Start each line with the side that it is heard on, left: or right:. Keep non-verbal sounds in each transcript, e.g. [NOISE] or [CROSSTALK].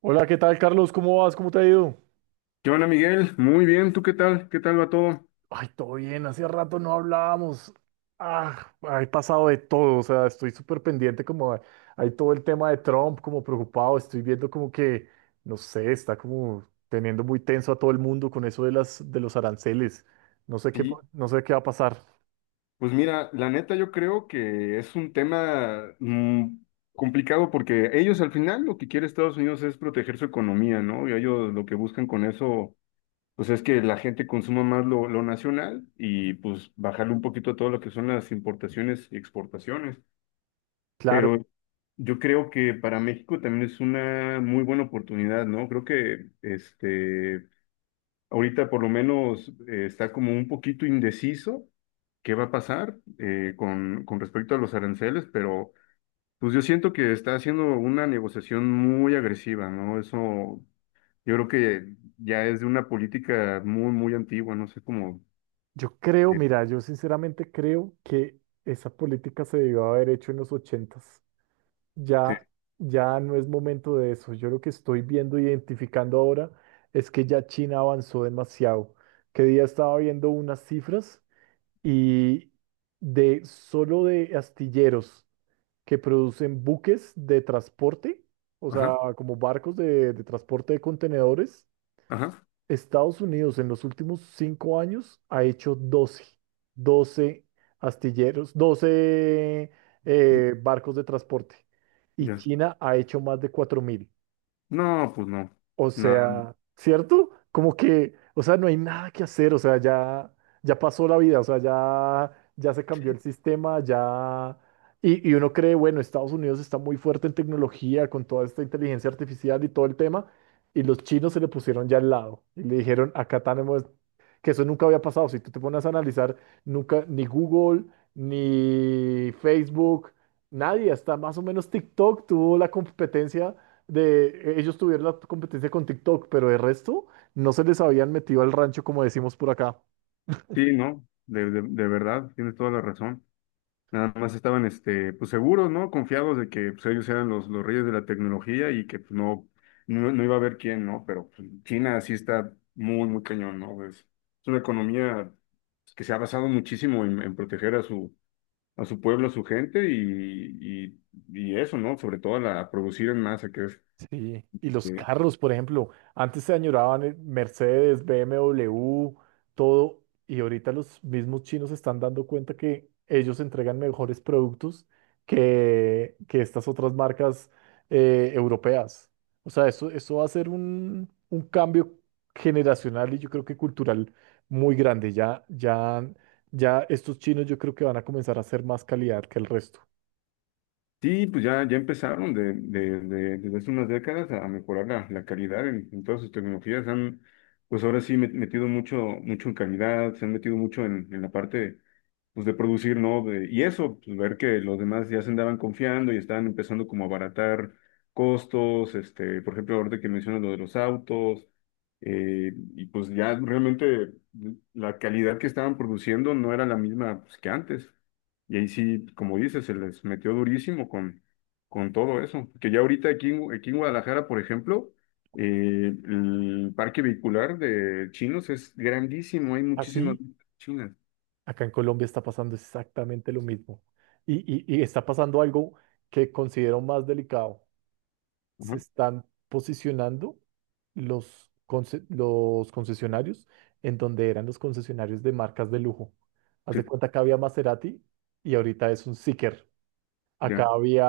right: Hola, ¿qué tal, Carlos? ¿Cómo vas? ¿Cómo te ha ido?
left: ¿Qué onda, Miguel? Muy bien, ¿tú qué tal? ¿Qué tal va todo?
right: Ay, todo bien, hace rato no hablábamos. Ah, He pasado de todo, o sea, estoy súper pendiente, hay todo el tema de Trump, como preocupado, estoy viendo como que, no sé, está como teniendo muy tenso a todo el mundo con eso de los aranceles. No sé qué,
left: Sí,
right: no sé qué va a pasar.
left: pues mira, la neta yo creo que es un tema complicado porque ellos al final lo que quiere Estados Unidos es proteger su economía, ¿no? Y ellos lo que buscan con eso, pues es que la gente consuma más lo nacional y pues bajarle un poquito a todo lo que son las importaciones y exportaciones.
right: Claro,
left: Pero yo creo que para México también es una muy buena oportunidad, ¿no? Creo que ahorita por lo menos, está como un poquito indeciso qué va a pasar, con respecto a los aranceles, pero pues yo siento que está haciendo una negociación muy agresiva, ¿no? Eso yo creo que ya es de una política muy, muy antigua, no sé cómo...
right: yo creo, mira, yo sinceramente creo que esa política se debió haber hecho en los ochentas. Ya,
left: este,
right: ya no es momento de eso. Yo lo que estoy viendo, identificando ahora, es que ya China avanzó demasiado. Que día estaba viendo unas cifras y de solo de astilleros que producen buques de transporte, o sea,
left: ajá,
right: como barcos de transporte de contenedores.
left: ajá,
right: Estados Unidos en los últimos cinco años ha hecho 12, 12 astilleros, 12 barcos de transporte, y
left: ya.
right: China ha hecho más de 4.000.
left: No, pues no,
right: O
left: nada,
right: sea, ¿cierto? Como que, o sea, no hay nada que hacer, o sea, ya, ya pasó la vida, o sea, ya, ya se cambió el sistema, ya... Y uno cree, bueno, Estados Unidos está muy fuerte en tecnología con toda esta inteligencia artificial y todo el tema, y los chinos se le pusieron ya al lado y le dijeron, acá tenemos, que eso nunca había pasado, si tú te pones a analizar, nunca, ni Google, ni Facebook, nadie, hasta más o menos TikTok tuvo la competencia de ellos tuvieron la competencia con TikTok, pero de resto no se les habían metido al rancho como decimos por acá.
left: sí, no, de verdad, tienes toda la razón. Nada más estaban, pues seguros, ¿no? Confiados de que pues, ellos eran los reyes de la tecnología y que pues, no iba a haber quién, ¿no? Pero pues, China sí está muy, muy cañón, ¿no? Es una economía que se ha basado muchísimo en proteger a su pueblo, a su gente y eso, ¿no? Sobre todo a producir en masa, que es,
right: Sí, y los
left: eh,
right: carros, por ejemplo, antes se añoraban Mercedes, BMW, todo, y ahorita los mismos chinos se están dando cuenta que ellos entregan mejores productos que estas otras marcas europeas. O sea, eso va a ser un cambio generacional y yo creo que cultural muy grande. Ya, ya, ya estos chinos yo creo que van a comenzar a hacer más calidad que el resto.
left: sí, pues ya empezaron desde hace unas décadas a mejorar la calidad en todas sus tecnologías. Han, pues ahora sí, metido mucho, mucho en calidad, se han metido mucho en la parte pues, de producir, ¿no? Y eso pues, ver que los demás ya se andaban confiando y estaban empezando como a abaratar costos, por ejemplo, ahorita que mencionas lo de los autos, y pues ya realmente la calidad que estaban produciendo no era la misma pues, que antes. Y ahí sí, como dices, se les metió durísimo con todo eso. Que ya ahorita aquí, aquí en Guadalajara, por ejemplo, el parque vehicular de chinos es grandísimo, hay muchísimas
right: Así.
left: chinas.
right: Acá en Colombia está pasando exactamente lo mismo. Y, y está pasando algo que considero más delicado. Se
left: Ajá.
right: están posicionando los, los concesionarios en donde eran los concesionarios de marcas de lujo. Haz
left: Sí,
right: de cuenta que había Maserati y ahorita es un Zeekr. Acá
left: ya.
right: había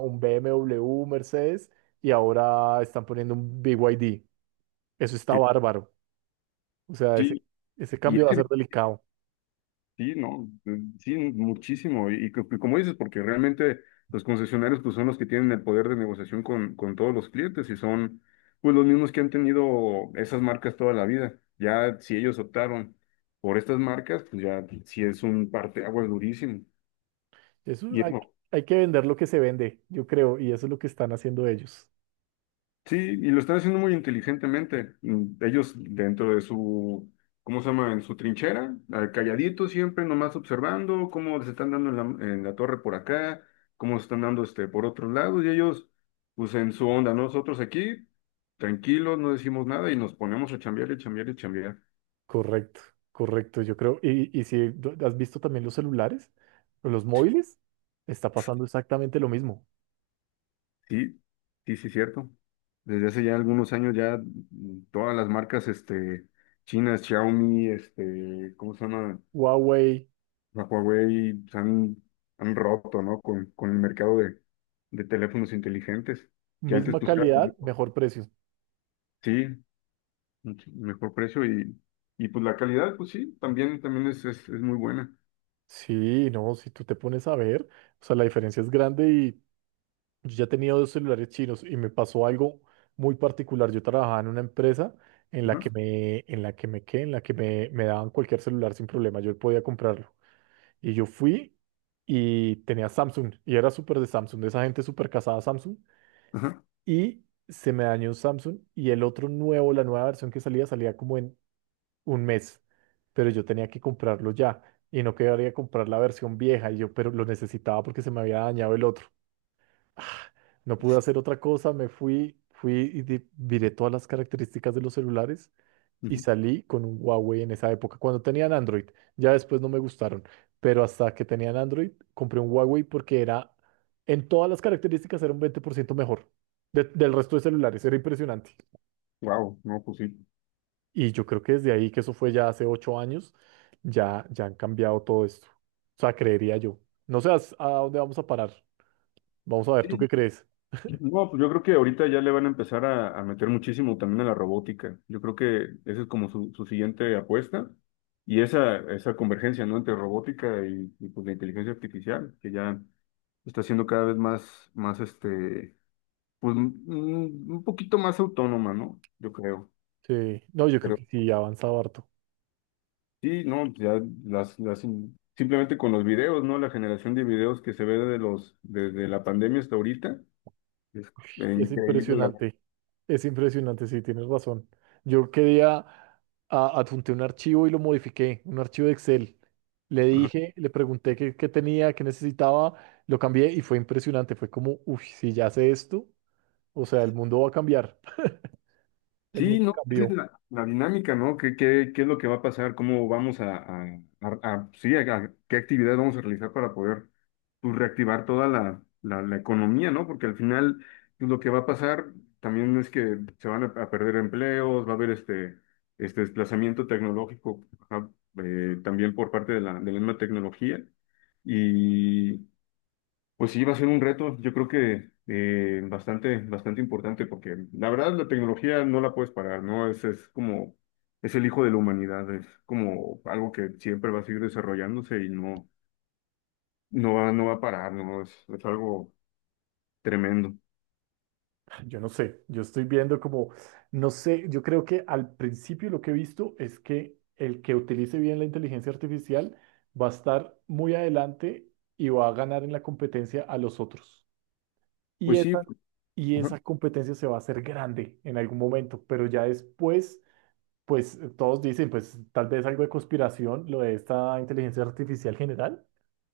right: un BMW, un Mercedes y ahora están poniendo un BYD. Eso está
left: Sí,
right: bárbaro. O sea, ese,
left: sí,
right: ese
left: y
right: cambio va a
left: ese
right: ser delicado.
left: sí, no, sí, muchísimo. Y y como dices, porque realmente los concesionarios pues, son los que tienen el poder de negociación con todos los clientes y son pues, los mismos que han tenido esas marcas toda la vida. Ya si ellos optaron por estas marcas, pues ya sí es un parteaguas durísimo.
right: Eso
left: Y
right: hay,
left: eso
right: hay que vender lo que se vende, yo creo, y eso es lo que están haciendo ellos.
left: Sí, y lo están haciendo muy inteligentemente. Ellos dentro de su, ¿cómo se llama? En su trinchera, ah, calladitos siempre, nomás observando cómo se están dando en la torre por acá, cómo se están dando, por otros lados, y ellos, pues en su onda, ¿no? Nosotros aquí, tranquilos, no decimos nada y nos ponemos a chambear y chambear y chambear.
right: Correcto, correcto, yo creo. Y si tú has visto también los celulares, o los móviles, está pasando exactamente lo mismo.
left: Sí, sí, sí, cierto. Desde hace ya algunos años ya, todas las marcas, chinas, Xiaomi, ¿cómo se llama?
right: Huawei,
left: La Huawei se han roto, ¿no? Con el mercado de teléfonos inteligentes, que antes
right: misma
left: pues era,
right: calidad, mejor precio.
left: sí, mucho mejor precio y pues la calidad, pues sí, también, también es muy buena.
right: Sí, no, si tú te pones a ver, o sea, la diferencia es grande y yo ya tenía dos celulares chinos y me pasó algo muy particular. Yo trabajaba en una empresa
left: Ajá,
right: en la que me, ¿qué? En la que me daban cualquier celular sin problema, yo podía comprarlo. Y yo fui y tenía Samsung y era súper de Samsung, de esa gente súper casada a Samsung.
left: ajá,
right: Y se me dañó un Samsung y el otro nuevo, la nueva versión que salía, salía como en un mes. Pero yo tenía que comprarlo ya y no quería comprar la versión vieja. Y yo, pero lo necesitaba porque se me había dañado el otro. Ah, No pude hacer otra cosa, me fui, miré todas las características de los celulares y salí con un Huawei en esa época, cuando tenían Android. Ya después no me gustaron, pero hasta que tenían Android compré un Huawei porque era, en todas las características era un 20% mejor del resto de celulares, era impresionante.
left: wow, no, pues sí.
right: Y yo creo que desde ahí, que eso fue ya hace ocho años, ya, ya han cambiado todo esto. O sea, creería yo. No sé a dónde vamos a parar. Vamos a ver, ¿tú qué
left: Sí.
right: crees?
left: No, pues yo creo que ahorita ya le van a empezar a meter muchísimo también a la robótica. Yo creo que esa es como su siguiente apuesta y esa convergencia, ¿no? Entre robótica y pues la inteligencia artificial, que ya... está siendo cada vez más, más, pues un poquito más autónoma, ¿no? Yo creo.
right: Sí, no, yo creo
left: Pero
right: que sí, ha avanzado harto.
left: sí, no, ya las simplemente con los videos, ¿no? La generación de videos que se ve desde la pandemia hasta ahorita, es,
right: Es
left: increíble la.
right: impresionante, es impresionante, sí, tienes razón. Yo quería, adjunté un archivo y lo modifiqué, un archivo de Excel. Le dije, le pregunté qué, qué tenía, qué necesitaba, lo cambié y fue impresionante. Fue como, uff, si ya sé esto, o sea, el mundo va a cambiar. [LAUGHS] El
left: Sí,
right: mundo
left: no, esa
right: cambió.
left: es la dinámica, ¿no? Qué es lo que va a pasar? ¿Cómo vamos sí, qué actividades vamos a realizar para poder pues, reactivar toda la economía, ¿no? Porque al final pues, lo que va a pasar también es que se van a perder empleos, va a haber este desplazamiento tecnológico, ajá, también por parte de de la misma tecnología, pues sí, va a ser un reto, yo creo que, bastante, bastante importante, porque la verdad la tecnología no la puedes parar, ¿no? Es como, es el hijo de la humanidad, es como algo que siempre va a seguir desarrollándose y no, no va a parar, ¿no? Es algo tremendo.
right: Yo no sé, yo estoy viendo como, no sé, yo creo que al principio lo que he visto es que el que utilice bien la inteligencia artificial va a estar muy adelante y va a ganar en la competencia a los otros. Y
left: Pues
right: esa,
left: sí,
right: y
left: ajá,
right: esa competencia se va a hacer grande en algún momento, pero ya después, pues todos dicen, pues tal vez algo de conspiración, lo de esta inteligencia artificial general,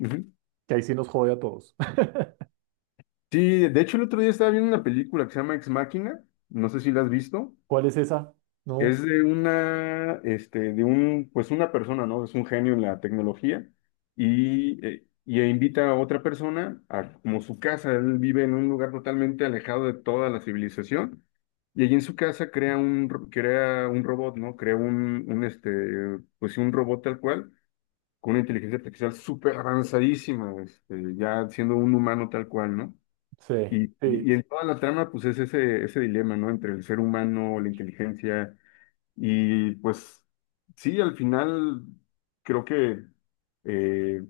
left: ujú.
right: que ahí sí nos jode a todos. [LAUGHS]
left: Sí, de hecho el otro día estaba viendo una película que se llama Ex Machina, no sé si la has visto.
right: ¿Cuál es esa? No
left: Es de un, pues una persona, ¿no? Es un genio en la tecnología y invita a otra persona a como su casa. Él vive en un lugar totalmente alejado de toda la civilización y allí en su casa crea crea un robot, ¿no? Crea pues sí, un robot tal cual con una inteligencia artificial súper avanzadísima, ya siendo un humano tal cual, ¿no?
right: sé. Sí.
left: Y en toda la trama, pues es ese dilema, ¿no? Entre el ser humano, la inteligencia y pues sí, al final creo que, eh,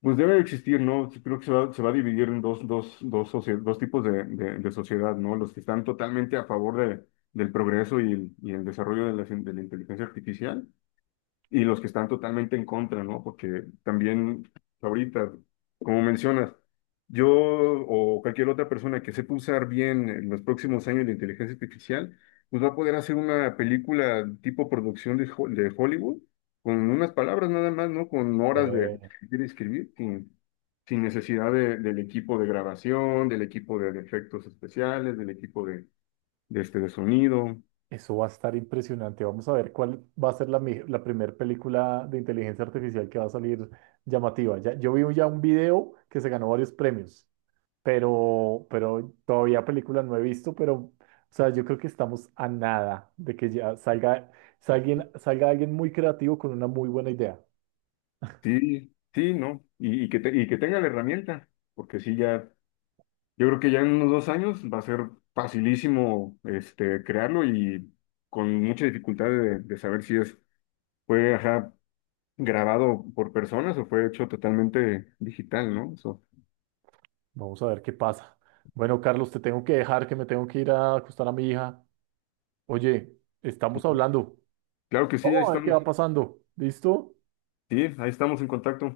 left: pues debe de existir, ¿no? Sí, creo que se va a dividir en dos tipos de sociedad, ¿no? Los que están totalmente a favor del progreso y y el desarrollo de de la inteligencia artificial y los que están totalmente en contra, ¿no? Porque también ahorita, como mencionas, yo o cualquier otra persona que sepa usar bien en los próximos años de inteligencia artificial, pues va a poder hacer una película tipo producción de Hollywood con unas palabras nada más, ¿no? Con horas
right: Sí.
left: de escribir, sin necesidad del equipo de grabación, del equipo de efectos especiales, del equipo de sonido.
right: Eso va a estar impresionante. Vamos a ver cuál va a ser la primera película de inteligencia artificial que va a salir llamativa. Ya, yo vi ya un video que se ganó varios premios, pero todavía película no he visto, pero o sea, yo creo que estamos a nada de que ya salga, salga, salga alguien muy creativo con una muy buena idea.
left: Sí, sí, ¿no? Y que tenga la herramienta, porque sí, ya, yo creo que ya en unos 2 años va a ser facilísimo, crearlo y con mucha dificultad de saber si fue, ajá, grabado por personas o fue hecho totalmente digital, ¿no? So,
right: Vamos a ver qué pasa. Bueno, Carlos, te tengo que dejar, que me tengo que ir a acostar a mi hija. Oye, estamos hablando.
left: claro que
right: Vamos a ver qué va pasando. ¿Listo?
left: sí, ahí estamos en contacto.